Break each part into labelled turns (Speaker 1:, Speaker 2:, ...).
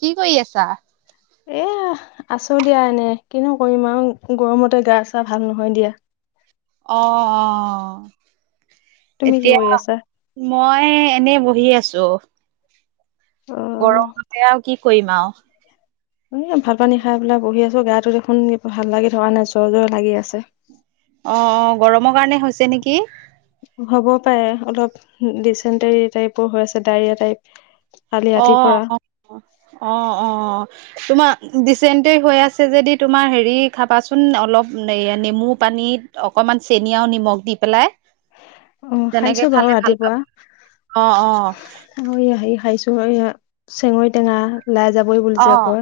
Speaker 1: কি কৰি আছা?
Speaker 2: এয়া আছো দিয়া এনে কিনো কৰিম আৰু গৰমতে গা চা ভাল নহয় দিয়া।
Speaker 1: অ, অ,
Speaker 2: তুমি কি
Speaker 1: এতিয়া
Speaker 2: কৰি আছা
Speaker 1: মই এনেই বহি আছো।
Speaker 2: অ
Speaker 1: গৰমতে আৰু কি কৰিম আৰু।
Speaker 2: এই ভাত পানী খাই পেলাই বহি আছো, গাটো দেখোন ভাল লাগি থকা নাই জ্বৰ-জ্বৰ লাগি আছে।
Speaker 1: অ, অ, গৰমৰ কাৰণে হৈছে নেকি?
Speaker 2: হ'ব পাৰে, অলপ ডিচেণ্টাৰী টাইপৰ হৈ আছে ডাইৰীয়া টাইপ। কালি
Speaker 1: অ,
Speaker 2: ৰাতিৰ পৰা
Speaker 1: অ, অ, অ, তোমাৰ ডিচেণ্টিৰি হৈ আছে যদি তোমাৰ হেৰি খাবাচোন অলপ নেমু পানী, অকমান চেনি আৰু নিমখ দি পেলাই।
Speaker 2: অ,
Speaker 1: তেনেকে
Speaker 2: খাইছো বাৰু
Speaker 1: খালে ভাল পাব
Speaker 2: ৰাতিপুৱা।
Speaker 1: অ অ
Speaker 2: সে আহ, ই আহায় চ চেঙৈ তে। লাই যাবই বুলি
Speaker 1: অ
Speaker 2: যে আকৌ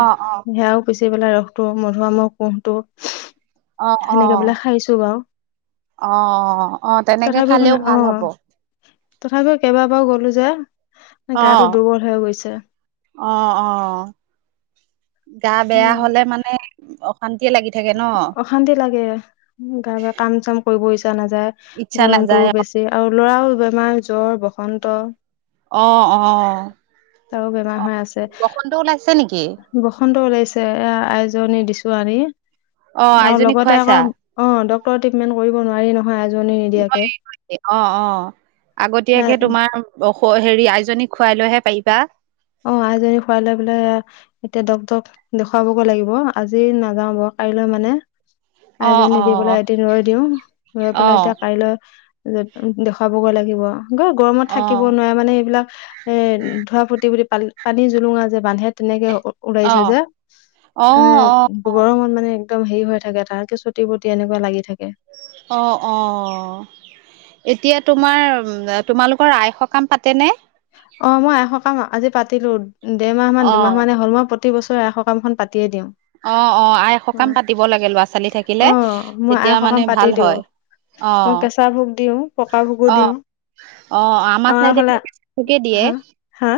Speaker 1: অ অ
Speaker 2: সেয়াও। পুচি পেলাই ৰসটো মধুআমৰ কুহটো।
Speaker 1: অ, অ, অ, অ, অ, তেনেকে
Speaker 2: তথাপিও
Speaker 1: খালেও
Speaker 2: মানে অ
Speaker 1: ভাল হব।
Speaker 2: তথাপিও কেইবাবাৰো গ'লো যে
Speaker 1: অ
Speaker 2: গাটো দুৰ্বল হৈ গৈছে।
Speaker 1: অ, অ, গা বেয়া
Speaker 2: উম,
Speaker 1: হলে মানে শান্তিয়ে লাগি থাকে ন।
Speaker 2: অশান্তি লাগে গা বা কাম চাম কৰিব ইচ্ছা নাযায়
Speaker 1: ইচ্ছা নাযায়
Speaker 2: গৰমতটো বেছি। আৰু ল'ৰাও বেমাৰ জ্বৰ বসন্ত।
Speaker 1: অ, অ,
Speaker 2: তাৰো বেমাৰ
Speaker 1: অ,
Speaker 2: হৈ আছে
Speaker 1: বসন্ত ওলাইছে নেকি?
Speaker 2: বসন্ত ওলাইছে এ আইজনী দিছো আনি
Speaker 1: অ
Speaker 2: আৰু
Speaker 1: আইজনীক
Speaker 2: লগতে
Speaker 1: খুৱাইছা
Speaker 2: আকৌ অ, ডক্টৰ ট্ৰিটমেণ্ট কৰিব নোৱাৰি ন। হয় এজনী,
Speaker 1: ন অ, অ, আগতীয়াকে তোমাৰ, অ, হেৰি আইজনী খুৱাই লৈহে পাৰিবা।
Speaker 2: অ, আইজনিক খুৱাই লৈ পিলে এতিয়া ডক্টৰক দেখুৱাবগে লাগিব আজি নাযাও বাৰু কাইলৈ মানে
Speaker 1: অ
Speaker 2: আইজনী
Speaker 1: অ
Speaker 2: দি পেলাই এদিন ৰৈ দিওঁ ৰৈ
Speaker 1: অ
Speaker 2: পেলাই এতিয়া কাইলৈ, দেখুৱাবগৈ লাগিব গ গৰমত
Speaker 1: অ
Speaker 2: থাকিব নোৱাৰে মানে এইবিলাক এ ধোৱা ফু্তি বুলি প পানীত জুলুঙা যে বান্ধে তেনেকে
Speaker 1: অ
Speaker 2: উওৰাইছে যে
Speaker 1: অ
Speaker 2: উম, বৰ সমত মানে একদম হেৰি হৈ থাকে তাৰকে চুটি বটি এনেকুৱা লাগি থাকে।
Speaker 1: অ, অ, এতিয়া তোমাৰ তোমালোকৰ আয় সকাম পাতেনে?
Speaker 2: অ, মই সকাম আজি পাতিলো দেৰ মাহ মান
Speaker 1: অ
Speaker 2: দুমাহ মানে হ'ল। মই প্ৰতি বছৰে আই সকামখন পাতিয়ে দিওঁ।
Speaker 1: অ, অ, আই এ
Speaker 2: অ
Speaker 1: সকাম পাতিব লাগে লৰা ছোৱালী
Speaker 2: অ
Speaker 1: থাকিলে
Speaker 2: মই আই
Speaker 1: তেতিয়া মানে
Speaker 2: সকাম পাতি
Speaker 1: ভাল
Speaker 2: দিওঁ
Speaker 1: হয়। অ
Speaker 2: মই কেঁচা ভোগ দিওঁ, পকা ভোগো
Speaker 1: অ
Speaker 2: দিওঁ।
Speaker 1: অ, আমাৰ চাইড কেঁচা ভোকে দিয়ে
Speaker 2: হা হা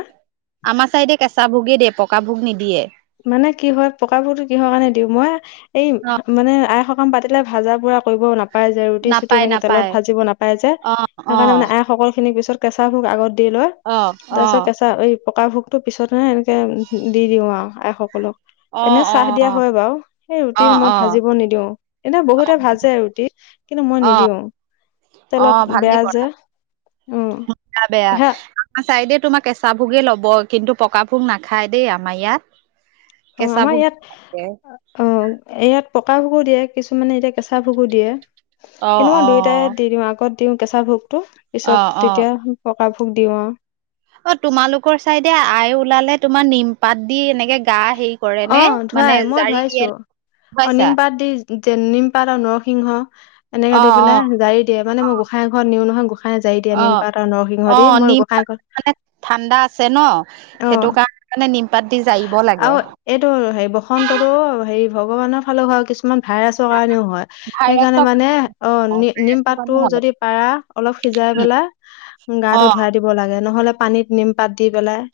Speaker 1: আমাৰ চাইদে কেঁচা ভোগে দিয়ে, পকা ভোগ নিদিয়ে।
Speaker 2: মানে কি হয় পকাবোৰতো কিহৰ কাৰণে দিওঁ মই এই
Speaker 1: অ
Speaker 2: মানে আই, পাতিলে ভাজা পুৰা কৰিব নাপ পাই যে ৰুটি চুটি
Speaker 1: নাপায়
Speaker 2: এনেকে তেলত
Speaker 1: নাপায়
Speaker 2: ভাজিব নাপায়াই যে
Speaker 1: অ অ
Speaker 2: সেইকাৰণোনে আই সসকল খিনিক পিছত, কেঁচা ভোগ আগত দি লয়,
Speaker 1: অ অ
Speaker 2: তাৰ পিছত কেঁচা এই পকা ভোগ তটো পিছতহে এ দি দিওঁ আৰু আইসকলক।
Speaker 1: অ
Speaker 2: এনে চাহ দিয়া হয় বাৰু সেই
Speaker 1: অ অ
Speaker 2: ৰুটি মই ভাজিব
Speaker 1: অ
Speaker 2: নিদিও। এনে বহুতে ভাজে ৰুটি কিন্তু মই
Speaker 1: অ
Speaker 2: নিদিওঁ তেলত বেয়া যে। উম
Speaker 1: গা বেয়া
Speaker 2: সেয়া
Speaker 1: চাই দেই তোমাৰ কেঁচা ভোগে লব কিন্তু পকা ভোগ নাখায় দেই আমাৰ ইয়াত।
Speaker 2: অ,
Speaker 1: কেঁচা
Speaker 2: আমাৰ
Speaker 1: ভোগ
Speaker 2: ইয়াত
Speaker 1: থাকে।
Speaker 2: অ, ইয়াত পকা ভোগো দিয়ে কিছুমানে এতিয়া কেঁচা ভুগো দিয়ে।
Speaker 1: অ
Speaker 2: কেনেকুৱা
Speaker 1: অ
Speaker 2: দুয়োটাই দি দিওঁ আগত, দিওঁ কেঁচা ভোগটো
Speaker 1: অ
Speaker 2: পিছত
Speaker 1: অ
Speaker 2: তেতিয়া পকা ভোগ দিওঁ আৰু।
Speaker 1: অ, তোমালোকৰ চাইদে আই ওলালে তোমাৰ নিমপাত দি এনেকে তা হেৰি কৰে
Speaker 2: অ
Speaker 1: নে?
Speaker 2: ধুৱাই
Speaker 1: মানে
Speaker 2: মই
Speaker 1: জাৰি দিয়ে
Speaker 2: ধুৱাইছো
Speaker 1: গম
Speaker 2: অ
Speaker 1: পাইছা।
Speaker 2: নিম পাত দি যে নিম পাত আৰু নৰসিংহ এনেকে
Speaker 1: অ
Speaker 2: দি
Speaker 1: অ
Speaker 2: পেলাই জাৰি দিয় মানে মই গোঁসাই ঘৰত নিওঁ নহয় গোঁসা
Speaker 1: অ' অ' নিম
Speaker 2: গোঁসাই
Speaker 1: পাত
Speaker 2: ঘৰত
Speaker 1: মানে ঠাণ্ডা আছে ন
Speaker 2: অ
Speaker 1: সেইটো কাৰণে মানে নিমপাত দি জাৰিব
Speaker 2: আৰু
Speaker 1: লাগে।
Speaker 2: এইটো হেৰি বসন্ততো হেৰি ভগৱানৰ ফালে হয় কিছুমান ভাইৰাছৰ কাৰণেও হয়। সেইকাৰণে
Speaker 1: ভাইৰাছৰ
Speaker 2: মানে অ নি নিম
Speaker 1: ভাইৰাছৰ কাৰণে
Speaker 2: পাতটো
Speaker 1: হয়
Speaker 2: যদি পাৰা অলপ সিজাই পেলাই
Speaker 1: অ
Speaker 2: গাটো ধুৱাই দিব লাগে নহলে পানীত নিম পাত দি পেলাই।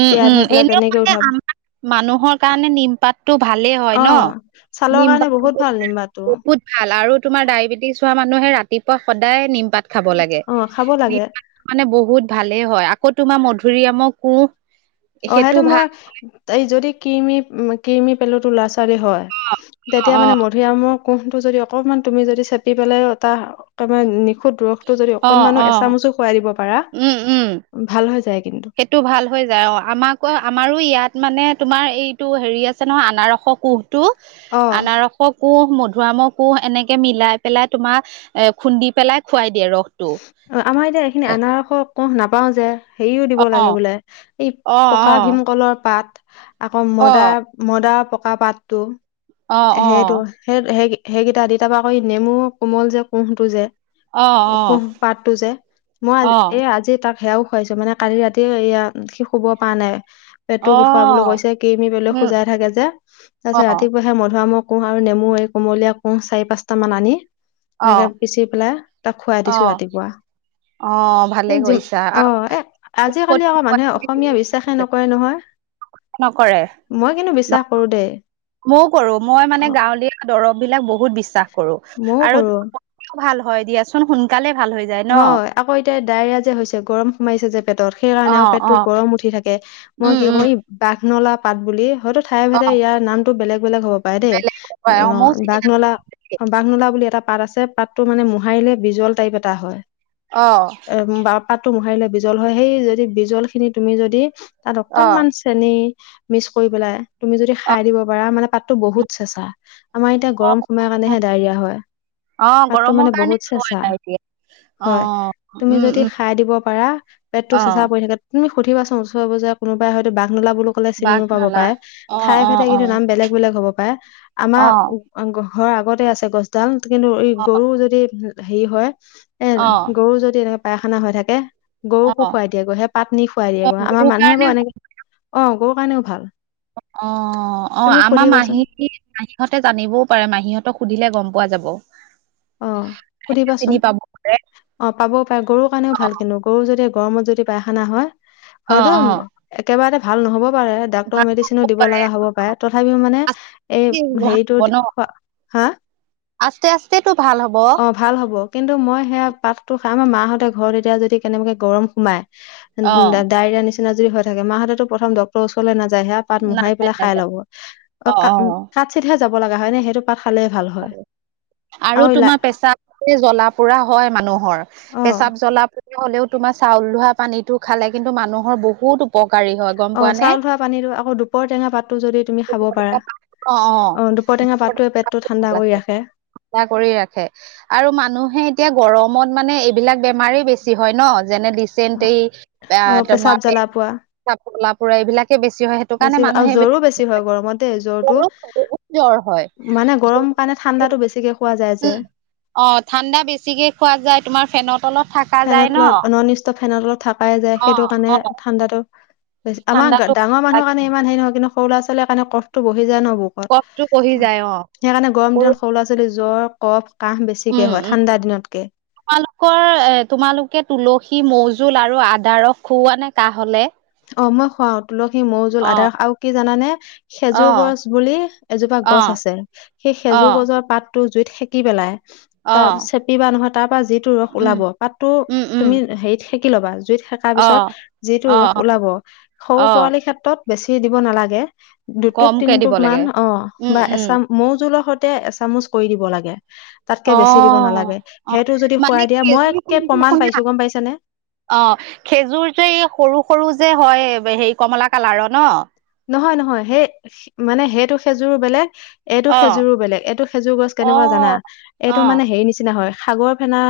Speaker 1: উম
Speaker 2: তিয়াই
Speaker 1: উম
Speaker 2: থৈ পেলাই
Speaker 1: এনেও
Speaker 2: তেনেকেও
Speaker 1: মানে
Speaker 2: ধুৱাব
Speaker 1: আমাৰ মানুহৰ কাৰণে নিমপাত টো ভালেই হয়
Speaker 2: অ
Speaker 1: ন
Speaker 2: ছালৰ
Speaker 1: নিম
Speaker 2: কাৰণে
Speaker 1: পাত
Speaker 2: বহুত
Speaker 1: টো
Speaker 2: ভাল
Speaker 1: মানে
Speaker 2: নিম্বাটো
Speaker 1: বহুত ভাল আৰু তোমাৰ ডায়েবেটিছ হোৱা মানুহে ৰাতিপুৱা সদায় নিমপাত খাব লাগে।
Speaker 2: অ খাব লাগে
Speaker 1: নিম পাত মানে বহুত ভালেই হয় আকৌ তোমাৰ মধুৰিআমৰ কোঁহ
Speaker 2: অ' সেইটো মই এই যদি কিমি কিমি পেলো তো ল'ৰা ছোৱালী হয় তেতিয়া
Speaker 1: অ
Speaker 2: মানে ম মধুৰিয়ামৰ কোঁহটো যদি অকণমান তুমি যদি চেপি পেলাই ত একেবাৰে নিখুঁত দৰসটো যদি
Speaker 1: অ অ
Speaker 2: অকনমানো
Speaker 1: অ
Speaker 2: এচামুচো খোৱাই দিব পাৰা ভাল হৈ যায় কিন্তু।
Speaker 1: এইটো ভাল হৈ যায় অ' আমাকো আমাৰো ইয়াত মানে তোমাৰ এইটো হেৰি আছে নহয় আনাৰস কোঁহ টো
Speaker 2: অ
Speaker 1: আনাৰসৰ কোঁহ মধুআমৰ কোঁহ এনেকে মিলাই পেলাই তোমাৰ এ খুন্দি পেলাই খুৱাই দিয়ে ৰসটো।
Speaker 2: অ' আমাৰ এতিয়া এইখিনি আনাৰস কোঁহ নাপাওঁ যে। হেৰিও দিব
Speaker 1: অ
Speaker 2: লাগে বোলে এই
Speaker 1: অ
Speaker 2: পকা ভীমকলৰ পাত আকৌ
Speaker 1: অ অ
Speaker 2: মদাৰ মদা পকা পাতটো
Speaker 1: অ
Speaker 2: সেইটো সেই সেই সেইকেইটা দি তাৰপৰা আকৌ নেমু কোমল যে কুঁহটো যে
Speaker 1: অ অ অ
Speaker 2: কোঁহ পাতটো যে মই
Speaker 1: অ
Speaker 2: এই আজি তাক সেয়াও খুৱাইছো মানে কালি ৰাতি এয়া সি শুব পৰা নাই পেটটো
Speaker 1: অ
Speaker 2: বিষুৱা বুলি কৈছে কিমি পেলোৱে
Speaker 1: উম
Speaker 2: খোজাই থাকে যে
Speaker 1: অ
Speaker 2: তাৰপিছত ৰাতিপুৱা সেই মধুৱামৰ কোঁহ আৰু নেমু এই কোমলীয়া কোঁহ চাৰি পাঁচটা মান আনি
Speaker 1: অ
Speaker 2: এনেকে পিচি পেলাই তাক খুৱাই
Speaker 1: অ
Speaker 2: দিছো
Speaker 1: অ ভালে
Speaker 2: ৰাতিপুৱাি
Speaker 1: কৰিছা
Speaker 2: অ' এ
Speaker 1: ঔষধ
Speaker 2: আজিকালি আকৌ মানুহে অসমীয়া বিশ্বাসে নকৰে নহয়।
Speaker 1: নকৰে
Speaker 2: মই কিন্তু বিশ্বাস কৰো দেই
Speaker 1: ময় কৰো মই
Speaker 2: অ
Speaker 1: মানে গাঁৱলীয়া দৰব বিলাক বহুত বিশ্বাস কৰো
Speaker 2: ময়ও
Speaker 1: আৰু
Speaker 2: কৰো
Speaker 1: ভাল হয় দিয়াচোন সোনকালে ভাল যায় ন।
Speaker 2: হয় আকৌ এতিয়া ডায়েৰিয়া যে হৈছে গৰম সোমাছে যে পেটত সেই
Speaker 1: অ
Speaker 2: কাৰণে আৰু
Speaker 1: অ
Speaker 2: পেটতটো গৰম উঠি থাকে মই
Speaker 1: উম
Speaker 2: কি
Speaker 1: উম
Speaker 2: কৰো ই বাঘনলা পাত বুলি হয়টো ঠাই
Speaker 1: অ
Speaker 2: ভেদে ইয়াৰ নামটো বেলেগ বেলেগ হ'ব পাৰে দেই
Speaker 1: বেলেগ ময়ো চিনি
Speaker 2: বাঘনলা
Speaker 1: নাপাওঁ
Speaker 2: বাঘনলা বুলি এটা পাত আছে পাতটো মানে মোহাৰিলে বিজল টাইপ এটা হয়
Speaker 1: অ'।
Speaker 2: এ পাতটো মোহাৰিলে বিজল হয়। সেই যদি বিজল খিনি তুমি যদি তাত
Speaker 1: অ
Speaker 2: অকনমান চেনি মিক্স কৰি পেলাই তুমি যদি
Speaker 1: অ
Speaker 2: খাই দিব পাৰা। মানে পা বহুত চেঁচা আমাৰ এতিয়া গৰম সোমাই
Speaker 1: অ
Speaker 2: কাৰণেহে ডায়ৰিয়া হয়।
Speaker 1: অ
Speaker 2: পাতটো
Speaker 1: গৰমৰ
Speaker 2: মানে
Speaker 1: কাৰণে
Speaker 2: বহুত
Speaker 1: হোৱা
Speaker 2: চেঁচা।
Speaker 1: নাই এতিয়া অ
Speaker 2: হয়। তুমি
Speaker 1: উম
Speaker 2: যদি
Speaker 1: উম
Speaker 2: খাই দিব পাৰা পেটতটো
Speaker 1: অ
Speaker 2: চেঁচা পৰি থাকে। তুমি সুধিবা চোন ওচৰে পাজৰে কোনোবাই হয়তো বাঘনলা বুলিও ক'লে
Speaker 1: বাঘ
Speaker 2: চিনিও পাব
Speaker 1: নলা
Speaker 2: পাৰে,
Speaker 1: অ
Speaker 2: ঠাই
Speaker 1: অ
Speaker 2: ভেদে
Speaker 1: অ অ
Speaker 2: কিন্তু নাম বেলেগ বেলেগ হ'ব পাৰে। আমাৰ ঘৰ আগতে আছে গছডাল কিন্তু এই
Speaker 1: অ অ
Speaker 2: গৰু যদি হেৰি হয় এ, গৰু যদি এনেকে পায়খানা হৈ থাকে।
Speaker 1: অ
Speaker 2: গৰুকো খুৱাই দিয়েগৈ সেই পাত নি খুৱাই
Speaker 1: অ
Speaker 2: দিয়েগৈ আমাৰ
Speaker 1: গৰুৰ
Speaker 2: মানুহে
Speaker 1: কাৰণে
Speaker 2: বাৰু এনেকে, অ' গৰুৰ কাৰণেও ভাল।
Speaker 1: অ' অ'
Speaker 2: তুমি
Speaker 1: আমাৰ
Speaker 2: সুধিবাচোন
Speaker 1: মাহী মাহীহঁতে জানিবও পাৰে মাহীহঁতক সুধিলে গম পোৱা যাব।
Speaker 2: অ'
Speaker 1: চিনি
Speaker 2: সুধিবাচোন।
Speaker 1: পাব পাৰে
Speaker 2: অ' পাবও পাৰে গৰুৰ কাৰণেও ভাল কিন্তু, গৰু যদি গৰমত যদি পায়খানা হয়
Speaker 1: অ
Speaker 2: হয়তো
Speaker 1: অ
Speaker 2: একেবাৰেতে ভাল নহ'ব পাৰে। ডাক্টৰ
Speaker 1: ভাল
Speaker 2: মেডিচিনো
Speaker 1: হ'ব
Speaker 2: দিব
Speaker 1: পাৰে
Speaker 2: লগা হ'ব পাৰে। তথাপিও মানে
Speaker 1: আছে
Speaker 2: এই
Speaker 1: কি ভাল হ'ব ন
Speaker 2: হেৰিতটো, হা?
Speaker 1: আস্তে আস্তেটো ভাল হ'ব।
Speaker 2: অ ভাল হ'ব। কিন্তু মই সেয়া পাতটো খাই মই মাহঁতে ঘৰত এতিয়া যদি কেনেবাকে গৰম সোমাই। উ-ডায়েৰিয়া নিচিনা যদি হৈ থাকে মাহঁতে প্ৰথম ডাক্তৰ ওচৰলৈ নাযায়, হেয়া পাত মোহাৰি
Speaker 1: নাযায়
Speaker 2: পেলাই খাই
Speaker 1: নাযায়
Speaker 2: ল'ব।
Speaker 1: অ
Speaker 2: অ'-কা-উমা কাতচিতহে যাব লগা হয় নে সেইটো পাত খালেই ভাল
Speaker 1: অ
Speaker 2: হয়।
Speaker 1: আৰু
Speaker 2: আকৌ ইলা
Speaker 1: তোমাৰ প্ৰেচাব জ্বলা পোৰা হয় মানুহৰ
Speaker 2: অ
Speaker 1: প্ৰেচাব জ্বলা পোৰা হ'লেও তোমাৰ চাউল ধোৱা পানীতটো খালে কিন্তু মানুহৰ বহুত উপ
Speaker 2: অ', চাউল ধোৱা পানীটো আকৌ দুপৰ টেঙা পাতটো যদি তুমি খাব পাৰা। অ', দুপৰটেঙা পাতটোৱে পেটটো ঠাণ্ডা কৰি ৰাখে।
Speaker 1: চাফা কৰি ৰাখে। আৰু মানুহে এতিয়া গৰমত মানে এইবিলাক বেমাৰেই বেছি হয় ন। যেনে ডিচেণ্ট এ
Speaker 2: অ পেচাব
Speaker 1: তোমাৰ
Speaker 2: জ্বালা পোৱা
Speaker 1: প্ৰেচাব জ্বলা পোৰা এইবিলাকে বেছি হয়। কাৰণে
Speaker 2: বেছি হয় আৰু
Speaker 1: মানুহে
Speaker 2: জ্বৰো
Speaker 1: এইবিলাক
Speaker 2: বেছি হয় গৰমতে জ্বৰটো।
Speaker 1: বহুত জ্বৰ হয়
Speaker 2: মানে গৰম কাৰণে ঠাণ্ডাতো বেছিকে খোৱা যায় যে
Speaker 1: উম, অ' ঠাণ্ডা বেছিকে খোৱা যায়, তোমাৰ ফেনত তলত থকা যায় ন।
Speaker 2: ত' ফেনৰ তলত থাক যায়
Speaker 1: অ
Speaker 2: সেইটো কাৰণে
Speaker 1: অ
Speaker 2: ঠাণ্ডাটো বেছি, আমাৰ
Speaker 1: ঠাণ্ডাতো
Speaker 2: ডাঙৰ মানুহ কাৰণে ইমান হেৰি নহয়। কিন্তু সৰু ল'ৰা ছোৱালীৰ কাৰণে ক'ফটো বহি যায় ন বুক
Speaker 1: কফটো
Speaker 2: ত
Speaker 1: বহি যায় অ
Speaker 2: সেইকাৰণে গৰম দিনত সৰু ল'ৰা ছোৱালী জ্বৰ ক'ফ কাহ বেছিকে
Speaker 1: উম
Speaker 2: হয়
Speaker 1: উম
Speaker 2: ঠাণ্ডা দিনতকৈ।
Speaker 1: তোমালোকৰ এ তোমালোকে তুলসী মৌ জোল আৰু আদা ৰস খোওঁৱা নে কাঁহ হ'লে?
Speaker 2: অ', মই খোৱাওঁ তুলসী মৌ জোল
Speaker 1: অ
Speaker 2: আদাৰ আৰু কি জানা নে?
Speaker 1: অ
Speaker 2: খেজুৰ গছ বুলি এজোপা
Speaker 1: অ
Speaker 2: গছ আছে। সেই
Speaker 1: অ
Speaker 2: খেজুৰ গছৰ পাত টো জুইত সেকি পেলাই
Speaker 1: অ
Speaker 2: তাৰ চেপিবা নহয়, তাৰ পৰা যিটো ৰস
Speaker 1: উম
Speaker 2: ওলাব পাতো
Speaker 1: উম উম
Speaker 2: তুমি হেৰিত সেকি ল'বা জুইত
Speaker 1: অ
Speaker 2: তাৰপিছত যিটো ৰস
Speaker 1: অ
Speaker 2: ওলাব
Speaker 1: অ
Speaker 2: সৰু পোৱালি ক্ষেত্ৰত বেছি দিব নালাগে। দুটোপ
Speaker 1: কমকে দিব
Speaker 2: তিনটোপ
Speaker 1: লাগে
Speaker 2: মান
Speaker 1: উম
Speaker 2: অ' বা
Speaker 1: উম
Speaker 2: এচাম মৌ জোলৰ সৈতে এচামুচ কৰি দিব লাগে।
Speaker 1: অ
Speaker 2: তাতকে বেছি দিব নালাগে।
Speaker 1: অ
Speaker 2: সেইটো যদি
Speaker 1: মানে
Speaker 2: খোৱাই দিয়া মই
Speaker 1: খেজুৰ
Speaker 2: একে
Speaker 1: কোনটো
Speaker 2: প্ৰমাণ
Speaker 1: শুনা
Speaker 2: পাইছোঁ, গম পাইছে নে!
Speaker 1: অ', খেজুৰ যে এই সৰু সৰু যে হয় হেৰি কমলা কালাৰৰ ন?
Speaker 2: নহয়, নহয় সেই মানে সেইটো খেজুৰো বেলেগ। এইটো
Speaker 1: অ',
Speaker 2: খেজুৰো বেলেগ, এইটো খেজুৰ গছ
Speaker 1: অ',
Speaker 2: কেনেকুৱা জানা? এইটো
Speaker 1: অ',
Speaker 2: মানে হেৰি নিচিনা হয় সাগৰ ফেনা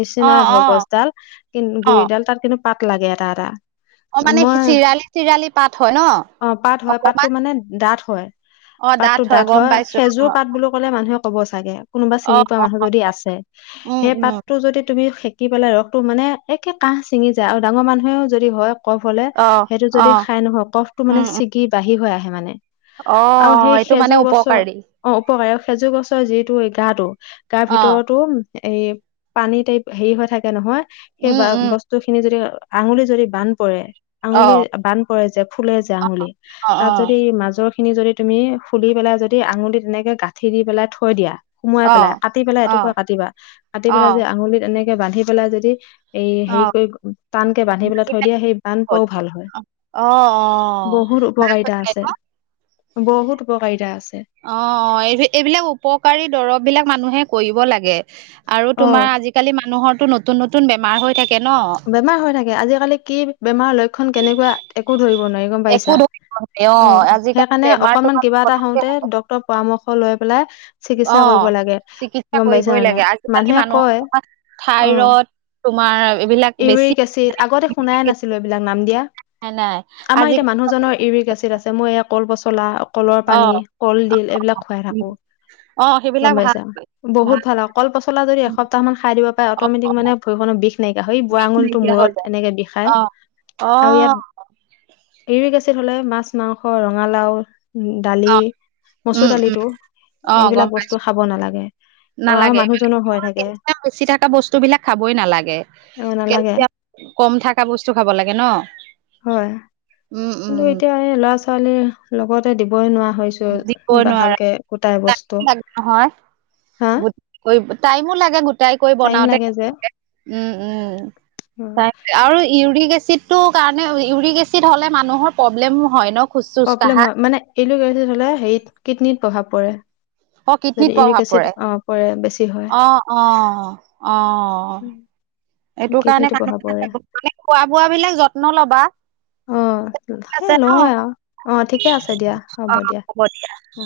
Speaker 2: নিচিনা
Speaker 1: অ',
Speaker 2: ধৰ
Speaker 1: অ',
Speaker 2: গছডাল কি
Speaker 1: অ',
Speaker 2: গুৰিডাল তাত কিন্তু পাত লাগে এটা এটা।
Speaker 1: অ', মানে
Speaker 2: মই
Speaker 1: চিৰালি চিৰালি পাঠ হয় ন?
Speaker 2: অ', পাত হয়। পাতটো
Speaker 1: অকমান
Speaker 2: মানে ডাঠ হয়
Speaker 1: অ',
Speaker 2: পাতটো মানে ডাঠ
Speaker 1: গম
Speaker 2: হয়।
Speaker 1: পাইছো
Speaker 2: খেজুৰ
Speaker 1: অ',
Speaker 2: পাত বুলি ক'লে মানুহে ক'ব চাগে, কোনোবা চিনি
Speaker 1: অ',
Speaker 2: পোৱা
Speaker 1: অ',
Speaker 2: মানুহ যদি আছে।
Speaker 1: উম,
Speaker 2: সেই
Speaker 1: উম,
Speaker 2: পাতটো যদি তুমি সেকি পেলে ৰসটো মানে একে কাঁহ ছিঙি যায় আৰু ডাঙৰ মানুহেও যদি হয়। ক'ফ হ'লে
Speaker 1: অ',
Speaker 2: সেইটো যদি
Speaker 1: অ',
Speaker 2: খাই নহয় ক'ফটো মানে
Speaker 1: উম, উম,
Speaker 2: ছিগি বাঢ়ি হৈ আহে মানে।
Speaker 1: অ', অ
Speaker 2: আৰু সেই
Speaker 1: এইটো মানে
Speaker 2: খেজুৰ গছৰ
Speaker 1: উপকাৰী
Speaker 2: অ', উপকাৰী খেজুৰ গছৰ যিটো এই গাটো গাৰ
Speaker 1: অ',
Speaker 2: ভিতৰতো এই পানী টাইপ হেৰি হৈ থাকে নহয় সেই
Speaker 1: উম,
Speaker 2: বা
Speaker 1: উম,
Speaker 2: বস্তু বস্তুখিনি যদি আঙুলি যদি বান পৰে আঙুলি
Speaker 1: অ',
Speaker 2: বান পৰে যে ফুলে যে আঙুলি।
Speaker 1: অ',
Speaker 2: তাত
Speaker 1: অ',
Speaker 2: যদি মাজৰ খিনি যদি তুমি খোলি পেলাই যদি আঙুলি তেনেকে গাঁঠি দি পেলাই থৈ দিয়া। সোমোৱাই পেলাই
Speaker 1: অ',
Speaker 2: কাটি পেলাই এটোকোৰা
Speaker 1: অ',
Speaker 2: কাটিবা কাটি পেলাই যে
Speaker 1: অ',
Speaker 2: আঙুলিত এনেকে বান্ধি পেলাই যদি এই হেৰি
Speaker 1: অ',
Speaker 2: কৰি টানকে বান্ধি পেলাই
Speaker 1: বাকী
Speaker 2: থৈ দিয়ে সেই বান
Speaker 1: হ'ল
Speaker 2: পৰাওঁ ভাল হয়।
Speaker 1: অ', অ'।
Speaker 2: বহুত উপকাৰিতা আছে, বহুত উপকাৰিতা আছে।
Speaker 1: অ', এই এইবিলাক উপকাৰী দ্ৰৱবিলাক মানুহে কৰিব লাগে। আৰু
Speaker 2: অ
Speaker 1: তোমাৰ আজিকালি মানুহৰো নতুন নতুন বেমাৰ হৈ থাকে ন।
Speaker 2: বেমাৰ হৈ থাকে। আজিকালি কি বেমাৰ লয় খন কেনেকুৱা একো ধৰিব নোৱাৰি গম
Speaker 1: একো
Speaker 2: পাইছা?
Speaker 1: ধৰি
Speaker 2: অ'
Speaker 1: আজিকালি
Speaker 2: সেইকাৰণে
Speaker 1: বেমাৰ
Speaker 2: অকনমান
Speaker 1: তোমাৰ
Speaker 2: কিবা টা
Speaker 1: পতককে
Speaker 2: হওঁতে ডক্তৰৰ পৰামৰ্শ লৈ পেলাই
Speaker 1: অ
Speaker 2: চিকিৎসা কৰিব লাগে।
Speaker 1: চিকিৎসা
Speaker 2: গম
Speaker 1: কৰিবই
Speaker 2: পাইছানে
Speaker 1: লাগে
Speaker 2: নাই,
Speaker 1: আজিকালি
Speaker 2: মানুহে কয়
Speaker 1: মানুহৰ
Speaker 2: অ'
Speaker 1: থাইৰড তোমাৰ এইবিলাক বেছি
Speaker 2: ইউৰিক এচিড আগতে শুনায়ে
Speaker 1: নাই
Speaker 2: নাছিলো এইবিলাক নাম দিয়া।
Speaker 1: নাই
Speaker 2: আমাৰ
Speaker 1: আজি
Speaker 2: এতিয়া মানুহজনৰ ইউৰিক এচিড আছে। মই এয়া কল পচলা কলৰ
Speaker 1: অ
Speaker 2: পানী, কলডিল, এইবিলাক খোৱাই থাকো।
Speaker 1: অ',
Speaker 2: গম
Speaker 1: সেইবিলাক ভাল।
Speaker 2: পাইছা বহুত ভাল আৰু কল পচলা যদি এসপ্তাহ মান খাই দিব পাৰে।
Speaker 1: অ
Speaker 2: অট'মেটিক মানে ভয়খনৰ বিষ নাইকি য়া হয় বুঢ়া আঙুলটো
Speaker 1: নাইকিয়া হৈ
Speaker 2: মূৰত
Speaker 1: যায়
Speaker 2: এনেকে বিষাই
Speaker 1: অ অ
Speaker 2: আৰু ইয়াত ইউৰিক এচিড হ'লে মাছ মাংস ৰঙালাও দালি
Speaker 1: অ
Speaker 2: মচুৰ
Speaker 1: উম উম
Speaker 2: দালিটো।
Speaker 1: অ
Speaker 2: এইবিলাক
Speaker 1: গম পাই
Speaker 2: বস্তু খাব নালাগে। অ' আমাৰ মানুহ জনৰ হৈ থাকে।
Speaker 1: চি থকা বস্তুবিলাক খাবই নালাগে।
Speaker 2: অ নালাগে
Speaker 1: কেলচিয়াম কম থকা বস্তু খাব লাগে ন!
Speaker 2: হয়
Speaker 1: উম
Speaker 2: কিন্তু
Speaker 1: উম
Speaker 2: এতিয়া এই ল'ৰা ছোৱালীৰ লগতে দিবই নোৱাৰা হৈছো। টো
Speaker 1: দিবই
Speaker 2: বা
Speaker 1: নোৱাৰা
Speaker 2: ভালকে গোটাই
Speaker 1: টাইম
Speaker 2: বস্তু, হা?
Speaker 1: কৰিব টাইমো লাগে গ টাই কৰি
Speaker 2: টাইম
Speaker 1: বনাওঁতে।
Speaker 2: লাগে যে
Speaker 1: উম, উম আৰু ইউৰিক এচিড টো কাৰণে ইউৰিক এচিড হ'লে মানুহৰ প্ৰব্লেম হয় ন? খোজ চোজ
Speaker 2: প্ৰব্লেম
Speaker 1: কাঢ়া
Speaker 2: হয়। মানে ইউৰিক এচিড হ'লে হেৰিত কিডনিত প্ৰভাৱ পৰে।
Speaker 1: অ',
Speaker 2: যদি
Speaker 1: কিডনিত
Speaker 2: ইউৰিক
Speaker 1: প্ৰভাৱ
Speaker 2: এচিড
Speaker 1: পৰে।
Speaker 2: অ', পৰে বেছি হয়।
Speaker 1: অ', অ', অ', এইটো কাৰণে
Speaker 2: কিডনীটো প্ৰভাৱ পৰে
Speaker 1: [unintelligible] মানে খোৱা বোৱাবিলাক যত্ন ল'বা।
Speaker 2: অ',
Speaker 1: ঠিক
Speaker 2: সেই
Speaker 1: আছে ন
Speaker 2: লওঁৱে আৰু অ' ঠিকে আছে দিয়া
Speaker 1: অ
Speaker 2: হ'ব দিয়া।
Speaker 1: হ'ব দিয়া।
Speaker 2: অ